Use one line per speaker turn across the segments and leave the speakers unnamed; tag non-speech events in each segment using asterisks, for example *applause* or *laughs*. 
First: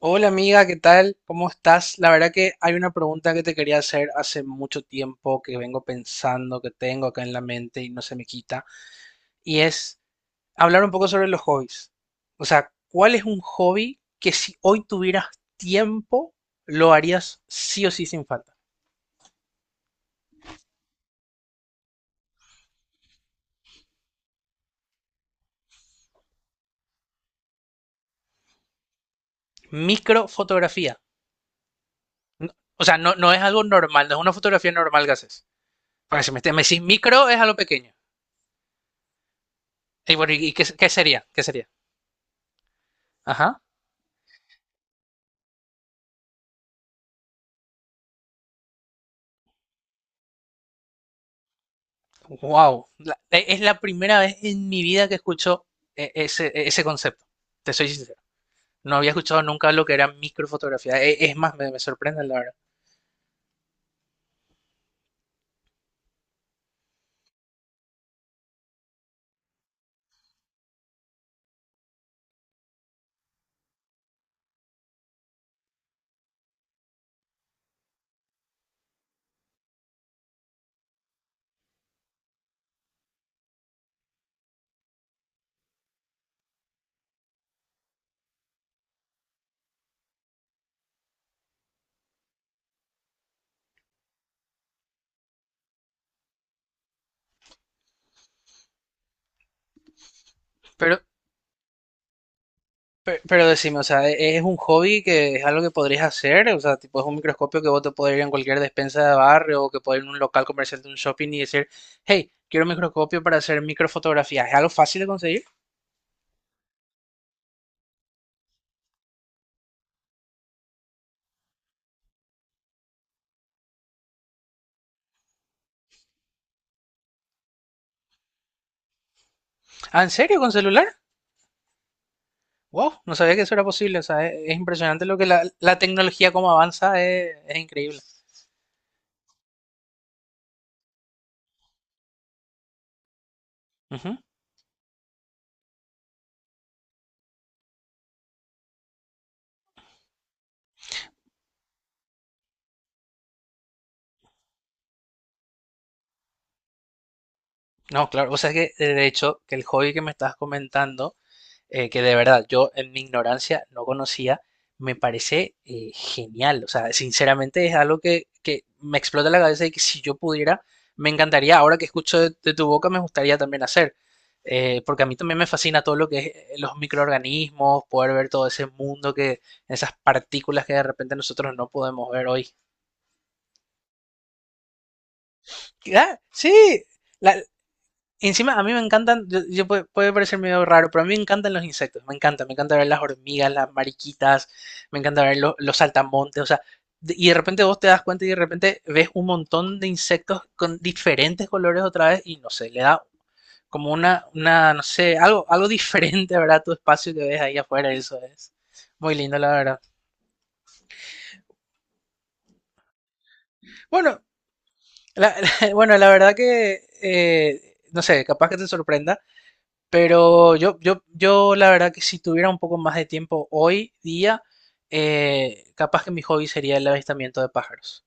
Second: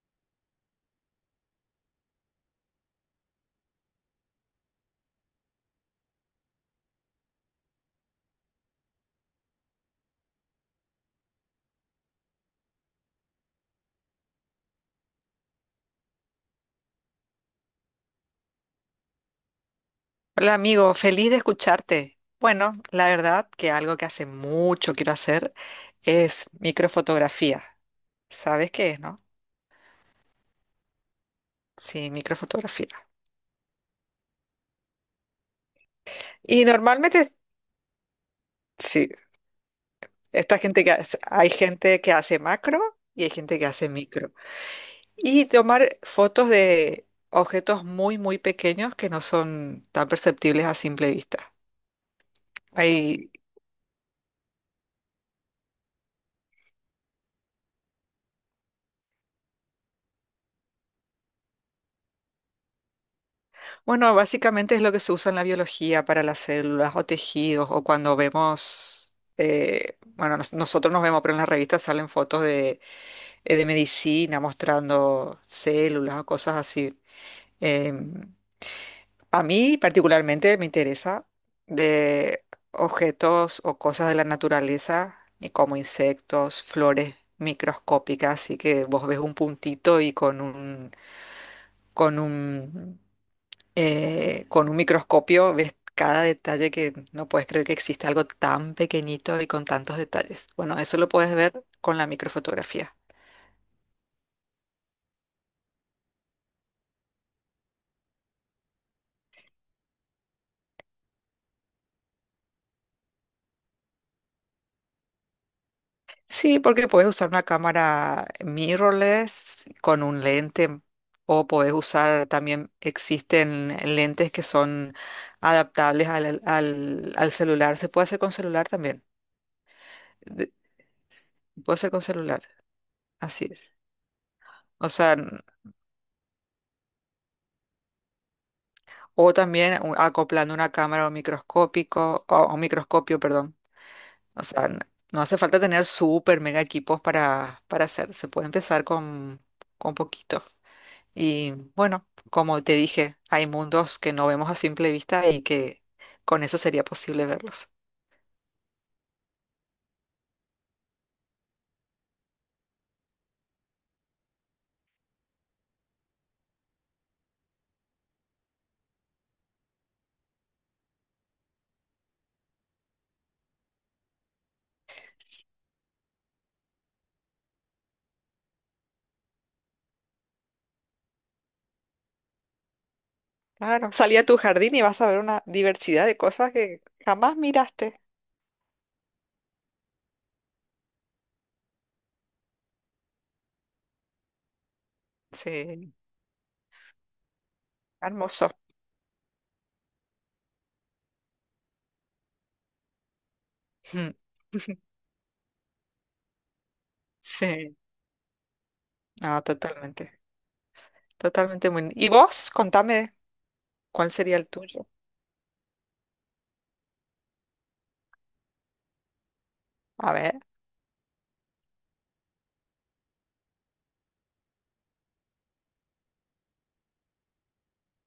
Hola amiga, ¿qué tal? ¿Cómo estás? La verdad que hay una pregunta que te quería hacer, hace mucho tiempo que vengo pensando, que tengo acá en la mente y no se me quita, y es hablar un poco sobre los hobbies. O sea, ¿cuál es un hobby que si hoy tuvieras tiempo lo harías sí o sí sin falta?
Hola amigo, feliz de escucharte. Bueno, la verdad que algo que hace mucho quiero hacer es microfotografía. ¿Sabes qué es, no?
Microfotografía.
Sí,
No- O
microfotografía.
sea, no, no es algo normal, no es una fotografía normal que haces. Porque si me
Y
decís micro
normalmente,
es algo pequeño.
sí,
Y bueno, ¿y
esta gente
qué
que hace-
sería? ¿Qué
hay
sería?
gente que hace macro y hay gente
Ajá.
que hace micro. Y tomar fotos de objetos muy, muy pequeños que no son tan perceptibles a simple vista.
Wow,
Hay
es la primera vez en mi vida que escucho ese concepto. Te soy sincero. No había escuchado nunca lo que era microfotografía. Es más, me sorprende la verdad.
bueno, básicamente es lo que se usa en la biología para las células o tejidos o cuando vemos, bueno, nosotros nos vemos, pero en las revistas salen fotos de medicina mostrando células o cosas así. Em, a mí particularmente me interesa de objetos o cosas de la naturaleza, y como insectos, flores microscópicas, así que vos ves un puntito y con un, con un con un microscopio ves cada detalle que no puedes creer que existe algo tan pequeñito y con tantos detalles. Bueno,
Pero,
eso lo puedes ver con la microfotografía.
pero decime, o sea, ¿es un hobby que es algo que podrías hacer? O sea, tipo, ¿es un microscopio que vos te podés ir en cualquier despensa de barrio o que podés ir en un local comercial de un shopping y decir, hey, quiero un microscopio para hacer microfotografía? ¿Es algo fácil de conseguir?
Sí, porque puedes usar una cámara mirrorless con un lente o puedes usar también, existen lentes que son adaptables al celular. Se puede hacer con celular también.
¿Ah, en serio? ¿Con
De-
celular?
Puede ser con celular,
Wow, no sabía que
así
eso era
es.
posible. O sea, es
O
impresionante
sea,
lo que la tecnología como avanza, es increíble.
o también acoplando una cámara o microscópico, o microscopio, perdón.
Ujú.
O sea, no hace falta tener súper mega equipos para hacer. Se puede empezar con poquito. Y bueno, como te dije, hay mundos que no vemos a simple vista y que con eso sería posible verlos.
No, claro, o sea que de hecho que el hobby que me estás comentando, que de verdad yo en mi ignorancia no conocía, me parece genial, o sea, sinceramente es algo que me explota la cabeza y que si yo pudiera, me encantaría, ahora que escucho de tu boca, me gustaría también hacer. Porque a mí también me fascina todo lo que es los microorganismos, poder ver todo ese mundo que, esas partículas que de repente nosotros no podemos ver hoy.
Claro, salí a tu jardín y vas a ver una diversidad de
Ah,
cosas que
sí.
jamás miraste.
Encima, a mí me encantan, yo puede, puede parecer medio raro, pero a mí me encantan los insectos, me encanta ver las hormigas, las mariquitas, me encanta ver los
Sí,
saltamontes, o sea, y de repente vos te das cuenta y de
hermoso.
repente ves un montón de insectos con diferentes colores otra vez y no sé, le da como
Mm.
una,
*laughs*
no sé, algo diferente, ¿verdad? Tu espacio que ves ahí
Sí,
afuera, eso es muy lindo,
no,
la verdad.
totalmente. Totalmente muy. ¿Y vos? Contame. ¿Cuál
Bueno,
sería el tuyo?
la, *laughs* bueno, la verdad que, no sé, capaz que te sorprenda.
A ver.
Pero yo la verdad que si tuviera un poco más de tiempo hoy día, capaz que mi hobby sería el avistamiento de pájaros.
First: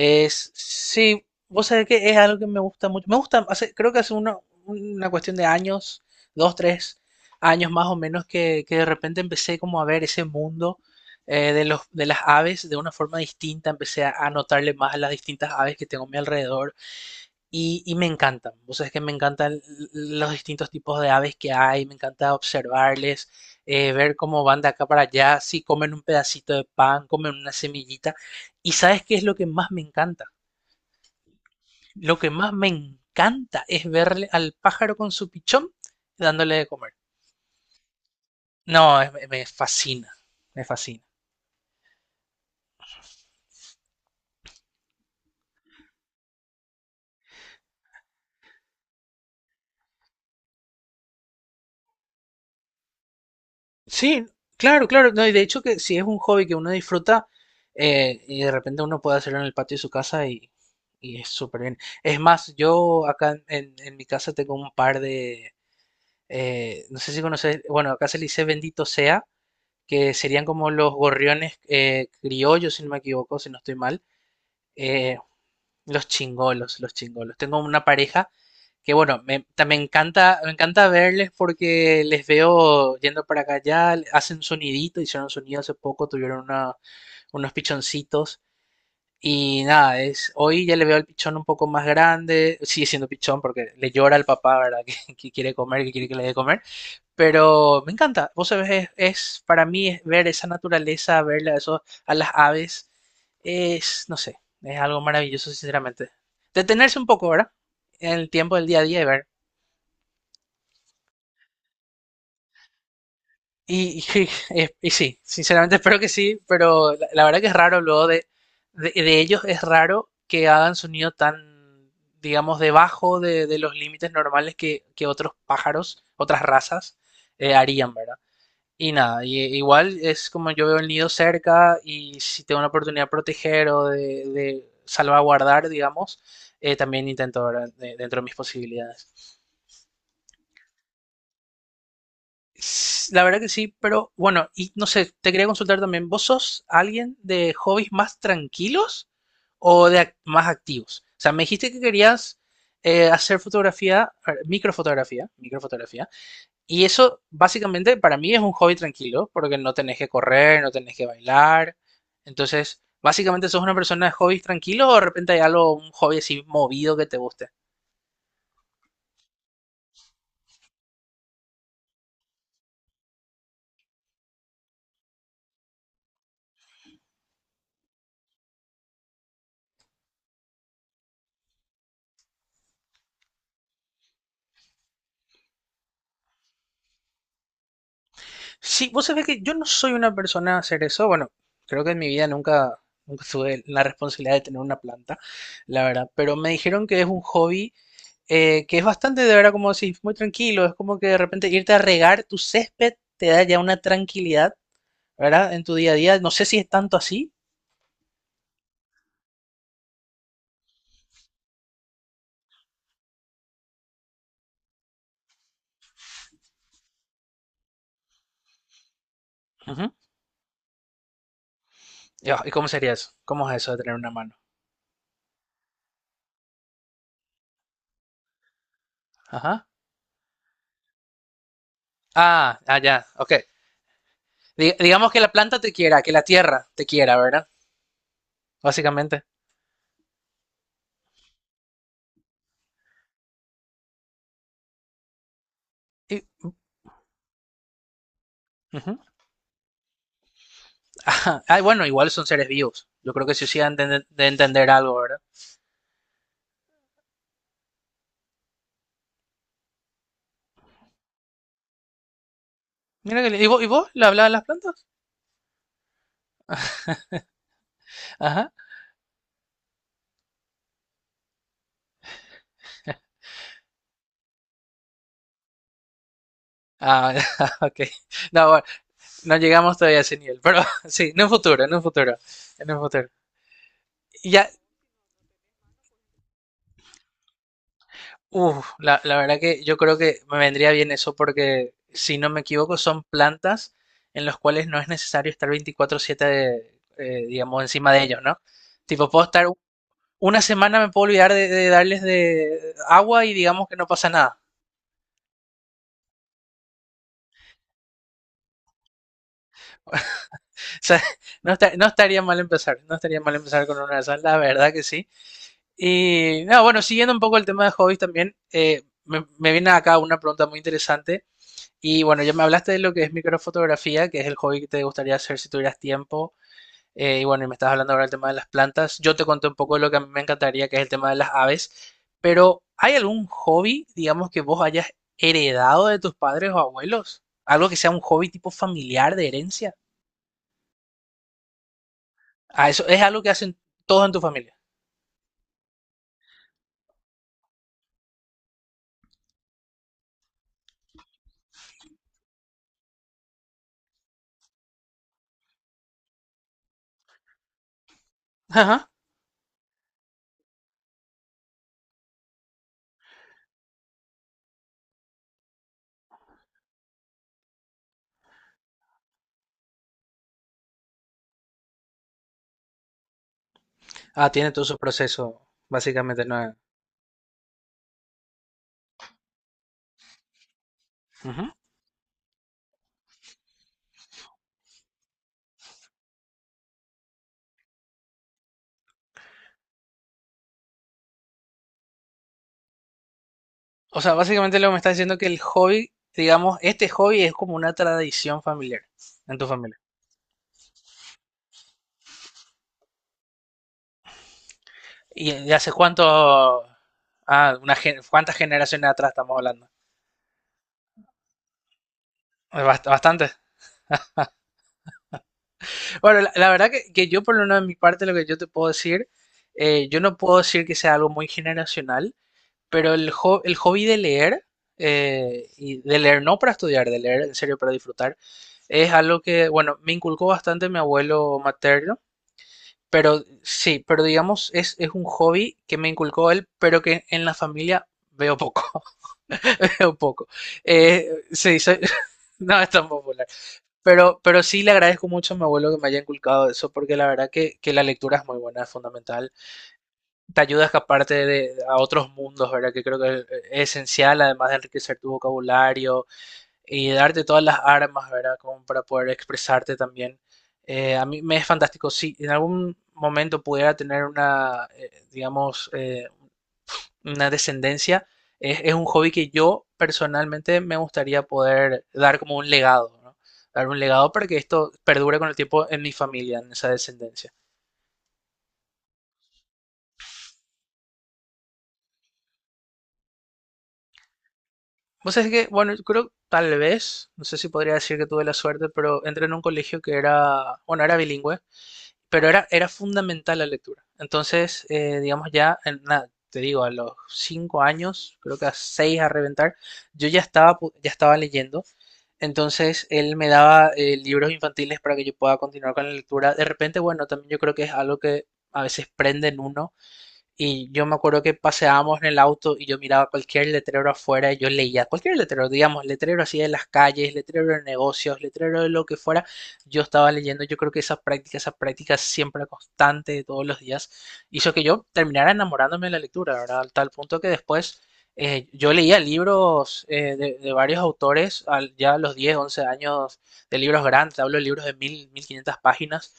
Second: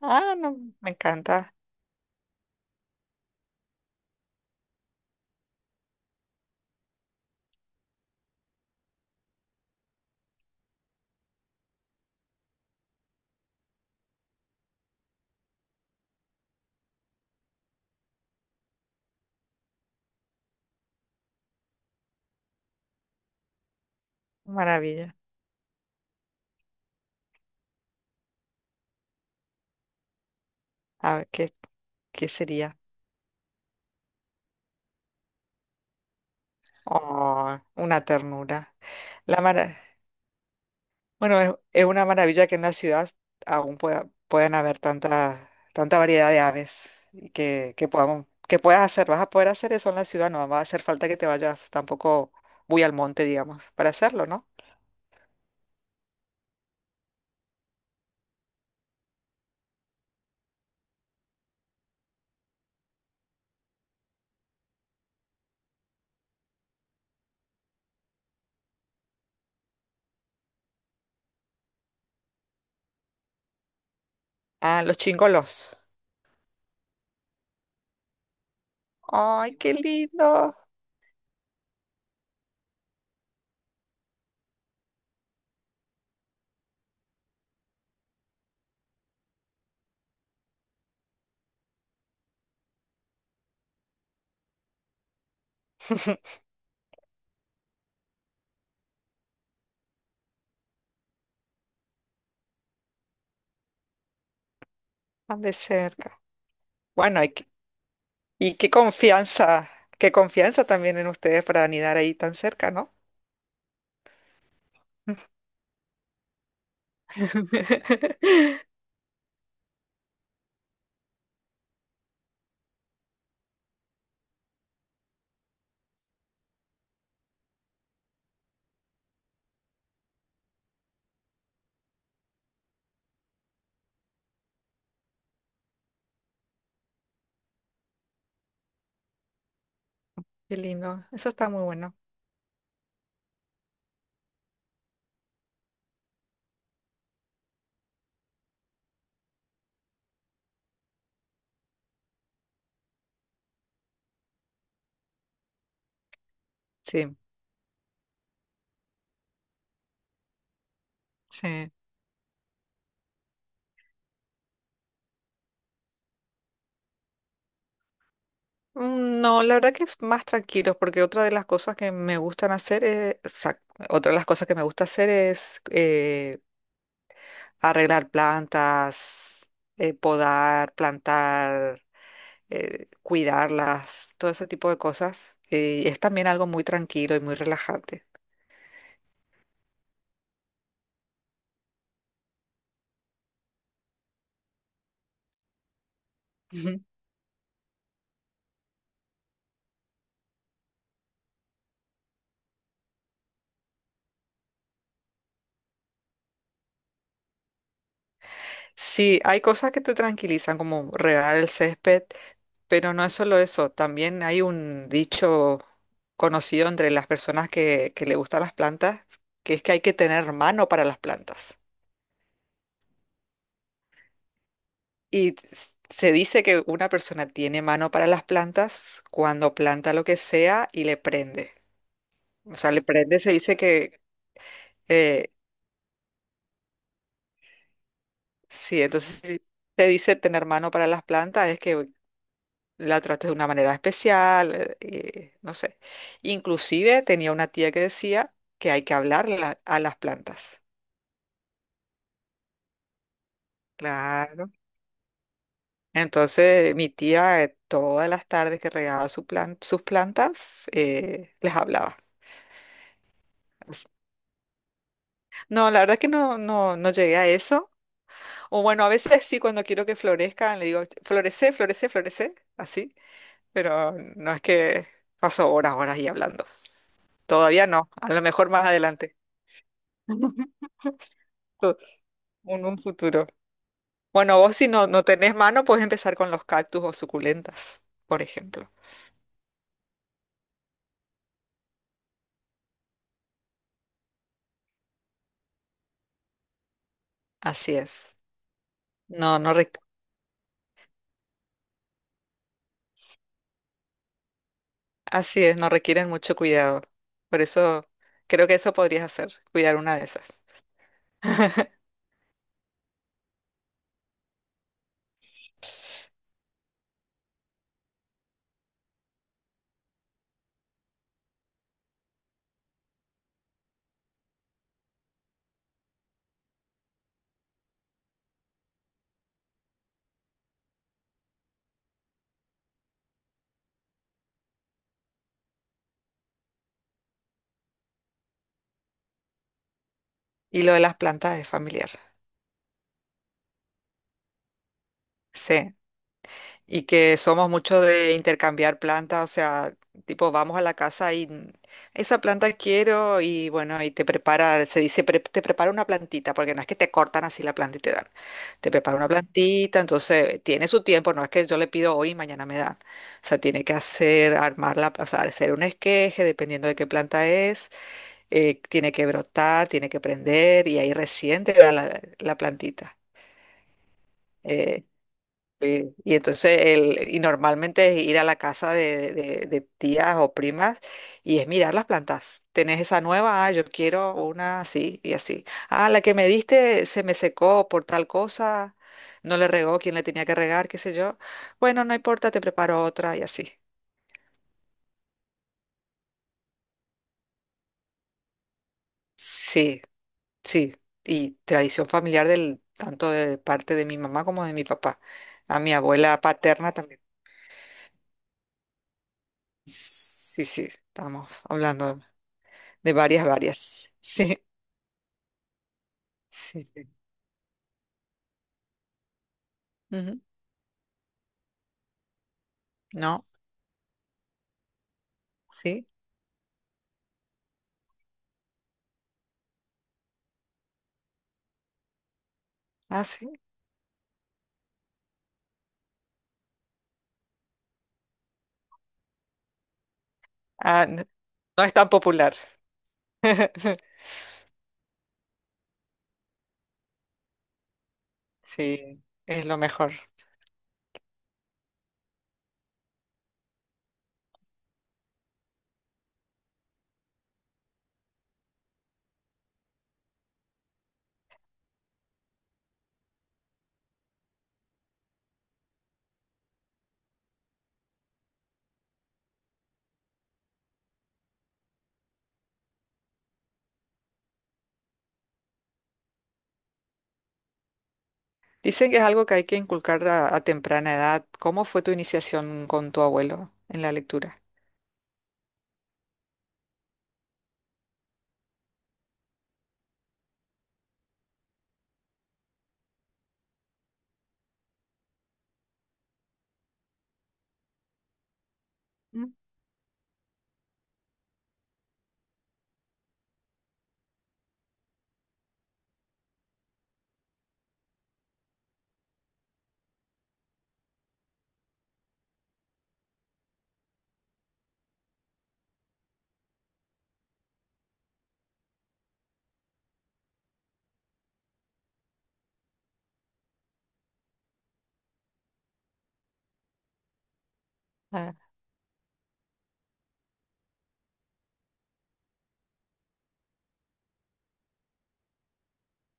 Ah, no, me
sí,
encanta.
vos sabés que es algo que me gusta mucho. Me gusta, creo que hace una cuestión de años, 2, 3 años más o menos, que de repente empecé como a ver ese mundo de los, de las aves de una forma distinta. Empecé a notarle más a las distintas aves que tengo a mi alrededor y me encantan. Vos sabés que me encantan los distintos tipos de aves que hay, me encanta observarles, ver cómo van de acá para
Maravilla.
allá, si comen un pedacito de pan, comen una semillita. ¿Y sabes qué es lo que más me encanta?
A ver, ¿qué,
Lo
qué
que más me
sería?
encanta es verle al pájaro con su pichón dándole de comer.
Oh, una ternura.
No, me
La mara-
fascina, me fascina.
Bueno, es una maravilla que en la ciudad aún pueda, puedan haber tanta, tanta variedad de aves y que podamos, que puedas hacer. Vas a poder hacer eso en la ciudad, no va a hacer falta que te vayas tampoco muy al monte, digamos, para
Sí,
hacerlo, ¿no?
claro, claro. No, y de hecho que si es un hobby que uno disfruta, y de repente uno puede hacerlo en el patio de su casa y es súper bien. Es más, yo acá en mi casa tengo un par de, no sé si conoces, bueno, acá se le dice bendito sea, que serían como los gorriones criollos, si no me equivoco, si no estoy mal.
Ah, los
Eh,
chingolos.
los chingolos, los chingolos. Tengo una pareja que, bueno,
Ay, qué
me
lindo.
encanta verles porque les veo yendo para acá allá, hacen sonidito, hicieron sonido hace poco, unos pichoncitos. Y nada, es, hoy ya le veo al pichón un poco más grande, sigue siendo pichón porque le llora al papá, ¿verdad? *laughs* Que quiere comer, que quiere que le dé
*laughs*
comer. Pero me encanta. Vos sabés, para mí es ver esa naturaleza, ver a, eso, a las aves, es, no sé, es algo
Tan
maravilloso,
de
sinceramente.
cerca.
Detenerse un
Bueno,
poco,
hay que
¿verdad? En el
y
tiempo del día a día y ver.
qué confianza también en ustedes para anidar ahí tan cerca, ¿no?
*laughs* Y sí, sinceramente *laughs* espero que sí, pero la verdad que es raro luego
*laughs*
de ellos, es raro que hagan sonido tan, digamos, debajo de los límites normales que otros pájaros, otras razas, harían, ¿verdad? Y nada, igual es como yo veo el nido cerca y si tengo una oportunidad de proteger o de salvaguardar, digamos, también intento, ¿verdad? Dentro de mis posibilidades.
Qué lindo, eso está muy bueno.
La verdad que sí, pero bueno, y no sé, te quería consultar también, ¿vos sos alguien de hobbies más tranquilos o de más activos? O sea, me dijiste que querías hacer fotografía, a ver, microfotografía, microfotografía. Y
Sí,
eso básicamente para mí es un hobby tranquilo, porque no tenés que correr, no tenés que
sí.
bailar. Entonces, básicamente ¿sos una persona de hobbies tranquilos o de repente hay algo, un hobby así movido que te guste?
No, la verdad que es más tranquilos, porque otra de las cosas que me gustan hacer es, otra de las cosas que me gusta hacer es arreglar plantas, podar, plantar, cuidarlas, todo ese tipo de cosas. Es también algo muy tranquilo y muy relajante.
Sí, vos sabés que yo no soy una persona a hacer eso. Bueno, creo que en mi vida nunca, nunca tuve la responsabilidad de tener una planta, la verdad. Pero me dijeron
*laughs*
que es un hobby que es bastante, de verdad, como decís, muy tranquilo. Es como que de repente irte a regar tu césped te da ya una tranquilidad, ¿verdad? En tu día a día. No sé si es tanto así.
Sí, hay cosas que te tranquilizan, como regar el césped, pero no es solo eso. También hay un dicho conocido entre las personas que le gustan las plantas, que es que hay
Ujú.
que tener mano para las plantas.
Yo, ¿y cómo sería eso? ¿Cómo es eso de tener una mano?
Y t- Se dice que una persona tiene mano para las plantas cuando
Ajá.
planta lo que sea y le prende. O
Ah,
sea,
ah,
le
ya,
prende,
ok.
se dice que
Digamos que la
eh,
planta te quiera, que la tierra te quiera, ¿verdad?
sí, entonces
Básicamente.
si se dice tener mano para las plantas, es que la trates de una manera especial, no sé.
Y,
Inclusive tenía una tía que decía que hay que
ujú.
hablarle a las plantas.
*laughs* Ajá. Ah, bueno, igual son seres vivos. Yo creo que sí, sí han de
Claro.
entender algo, ¿verdad?
Entonces, mi tía, todas las tardes que regaba su sus plantas, les hablaba.
Mira que, ¿y vos, y
Así.
vos le hablabas a las plantas?
No, la verdad que no, no, no llegué a eso.
Ajá.
O bueno, a veces sí, cuando quiero que florezcan, le digo, florece, florece, florece, así. Pero no es que paso horas, horas y hablando.
Ah, *laughs*
Todavía
ok.
no, a lo
No,
mejor
bueno,
más adelante.
no llegamos todavía a ese nivel, pero
*laughs*
*laughs* sí, en un futuro, en un futuro,
un,
en
un
un futuro.
futuro. Bueno,
Ya.
vos si no, no tenés mano, puedes empezar con los cactus o suculentas, por
Uf,
ejemplo.
la verdad que yo creo que me vendría bien eso porque, si no me equivoco, son plantas en las cuales no es necesario estar 24/7, digamos,
Así
encima de
es.
ellos, ¿no? Tipo, puedo
No, no requ-
una semana, me puedo olvidar de darles de agua y digamos que no pasa nada.
Así es, no requieren mucho cuidado. Por eso creo que eso podrías hacer, cuidar una de esas.
*laughs* O sea,
*laughs*
no estaría mal empezar, no estaría mal empezar con una de esas, la verdad que sí. Y, no, bueno, siguiendo un poco el tema de hobbies también, me viene acá una pregunta muy interesante. Y bueno, ya me hablaste de lo que es microfotografía, que es el hobby que te gustaría hacer si tuvieras tiempo. Y bueno, y me estás hablando ahora del tema de las plantas. Yo te conté un poco de lo que a mí me encantaría, que es el tema de las aves. Pero ¿hay algún hobby, digamos, que vos hayas heredado de tus padres o abuelos? Algo que sea un hobby tipo familiar, de herencia.
Y lo de las plantas es familiar.
Ah, eso es algo que hacen todos en tu familia.
Sí. Y que somos mucho de intercambiar plantas, o sea, tipo, vamos a la casa y esa planta quiero y bueno, y te prepara, se dice, Te prepara una plantita", porque no es que te cortan así la planta y te dan, te
Ajá.
prepara una plantita, entonces tiene su tiempo, no es que yo le pido hoy y mañana me dan, o sea, tiene que hacer, armarla, o sea, hacer un esqueje, dependiendo de qué planta es, tiene que brotar, tiene que prender y ahí recién te da la, la plantita.
Ah, tiene todo su
Eh,
proceso,
Sí, y
básicamente, no.
entonces, el, y normalmente es ir a la casa de, de tías o primas y es
Ujú.
mirar las plantas. ¿Tenés esa nueva? Ah, yo quiero una así y así. Ah, la que me diste se me secó por tal cosa, no le regó quien le tenía que regar, qué sé yo. Bueno, no importa, te preparo otra y así.
O sea, básicamente lo que me está diciendo que el hobby, digamos, este hobby es como una tradición familiar en tu familia.
Sí, sí. Y tradición familiar del, tanto de parte de mi mamá como de mi papá.
¿Y de
A
hace
mi abuela
cuánto?
paterna también.
Ah, ¿cuántas generaciones atrás estamos hablando?
Sí, sí, estamos hablando de varias,
Bastante.
varias. *laughs* Sí,
Bueno, la
sí,
verdad
sí.
que yo por lo menos de mi parte lo que yo te puedo decir, yo no
Ujú.
puedo decir que sea algo muy generacional, pero
No,
el hobby de leer, y
sí.
de leer no para estudiar, de leer en serio para disfrutar, es algo que, bueno, me inculcó bastante mi abuelo materno,
Ah,
pero
sí.
sí, pero digamos, es un hobby que me inculcó él, pero que en la familia veo poco. *laughs* Un poco.
Ah, no,
Eh, sí,
no es
soy-
tan popular.
*laughs* no es tan popular.
*laughs*
Pero sí le agradezco mucho a mi abuelo que me haya inculcado eso, porque la verdad que la lectura es muy buena, es
Sí,
fundamental.
es lo mejor.
Te ayuda a escaparte de, a otros mundos, ¿verdad? Que creo que es esencial, además de enriquecer tu vocabulario y darte todas las armas, ¿verdad? Como para poder expresarte también. A mí me es fantástico. Si en algún momento pudiera tener una, digamos, una descendencia, es un hobby que yo personalmente me gustaría poder dar como un legado, ¿no? Dar un legado para que esto perdure con el tiempo en mi familia, en esa descendencia.
Dicen que es algo que hay que inculcar a temprana edad. ¿Cómo fue tu iniciación con tu abuelo en la lectura?
Vos sabés que, bueno, yo creo tal vez, no sé si podría decir que tuve la suerte, pero entré en un colegio que era, bueno, era bilingüe, pero era, era fundamental la lectura. Entonces, digamos ya, te digo, a los 5 años, creo que a 6 a reventar, yo ya estaba leyendo. Entonces, él me daba libros infantiles para que yo pueda continuar con la lectura. De repente, bueno, también yo creo que es algo que a veces prende en uno y yo me acuerdo que paseábamos en el auto y yo miraba cualquier letrero afuera y yo leía cualquier letrero, digamos, letrero así de las calles, letrero de negocios, letrero de lo que fuera. Yo estaba leyendo, yo creo que esa práctica siempre constante de todos los días, hizo que yo terminara enamorándome de la lectura, ¿verdad? Al tal punto que después
Ah,
yo leía libros de varios autores ya a los 10, 11 años, de libros grandes, te hablo de libros de 1.000, 1.500 páginas.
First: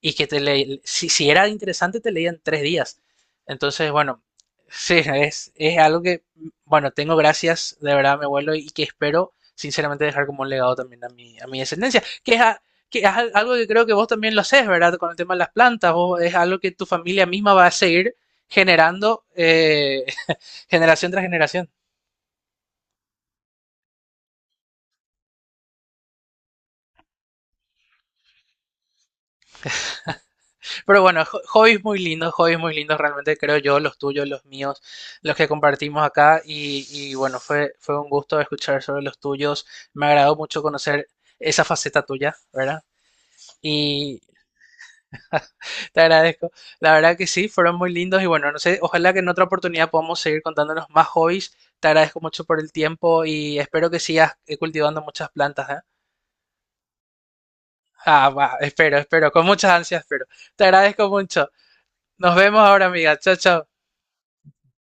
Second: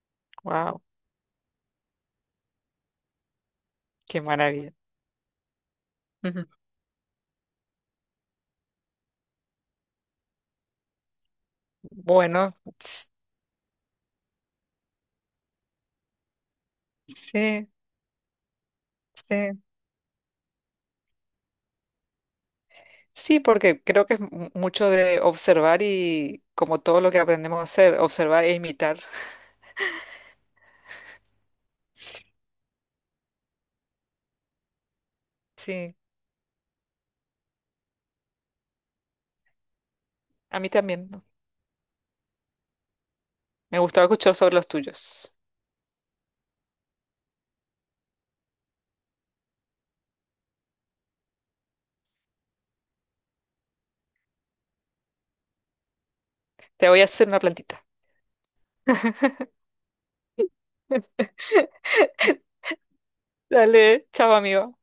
Y que te le,
wow,
si, si era interesante te leían 3 días. Entonces,
qué
bueno,
maravilla.
sí, es algo que,
Ujú.
bueno, tengo gracias de verdad a mi abuelo y que espero sinceramente dejar como un legado también a mi descendencia, que es,
Bueno,
que es
s-
algo que creo que vos también lo haces, ¿verdad? Con el tema de las plantas, vos es algo que tu familia misma va
sí,
a seguir generando
sí.
*laughs* generación tras generación.
Sí, porque creo que es mucho de observar y como todo lo que aprendemos a hacer, observar e imitar.
Pero bueno, hobbies muy lindos realmente creo yo, los tuyos, los míos, los que
Sí,
compartimos acá y bueno, fue, fue un gusto escuchar sobre los tuyos. Me agradó
a
mucho
mí
conocer
también.
esa faceta tuya, ¿verdad?
Me gustaba
Y
escuchar sobre los tuyos.
te agradezco. La verdad que sí, fueron muy lindos y bueno, no sé, ojalá que en otra oportunidad podamos seguir contándonos más hobbies. Te agradezco mucho por el tiempo y espero que sigas, cultivando muchas plantas, ¿eh?
Te voy a hacer una plantita.
Ah, va, espero, espero, con
*laughs*
muchas ansias, espero. Te agradezco mucho. Nos vemos ahora, amiga. Chao, chao.
Dale, chao, amigo.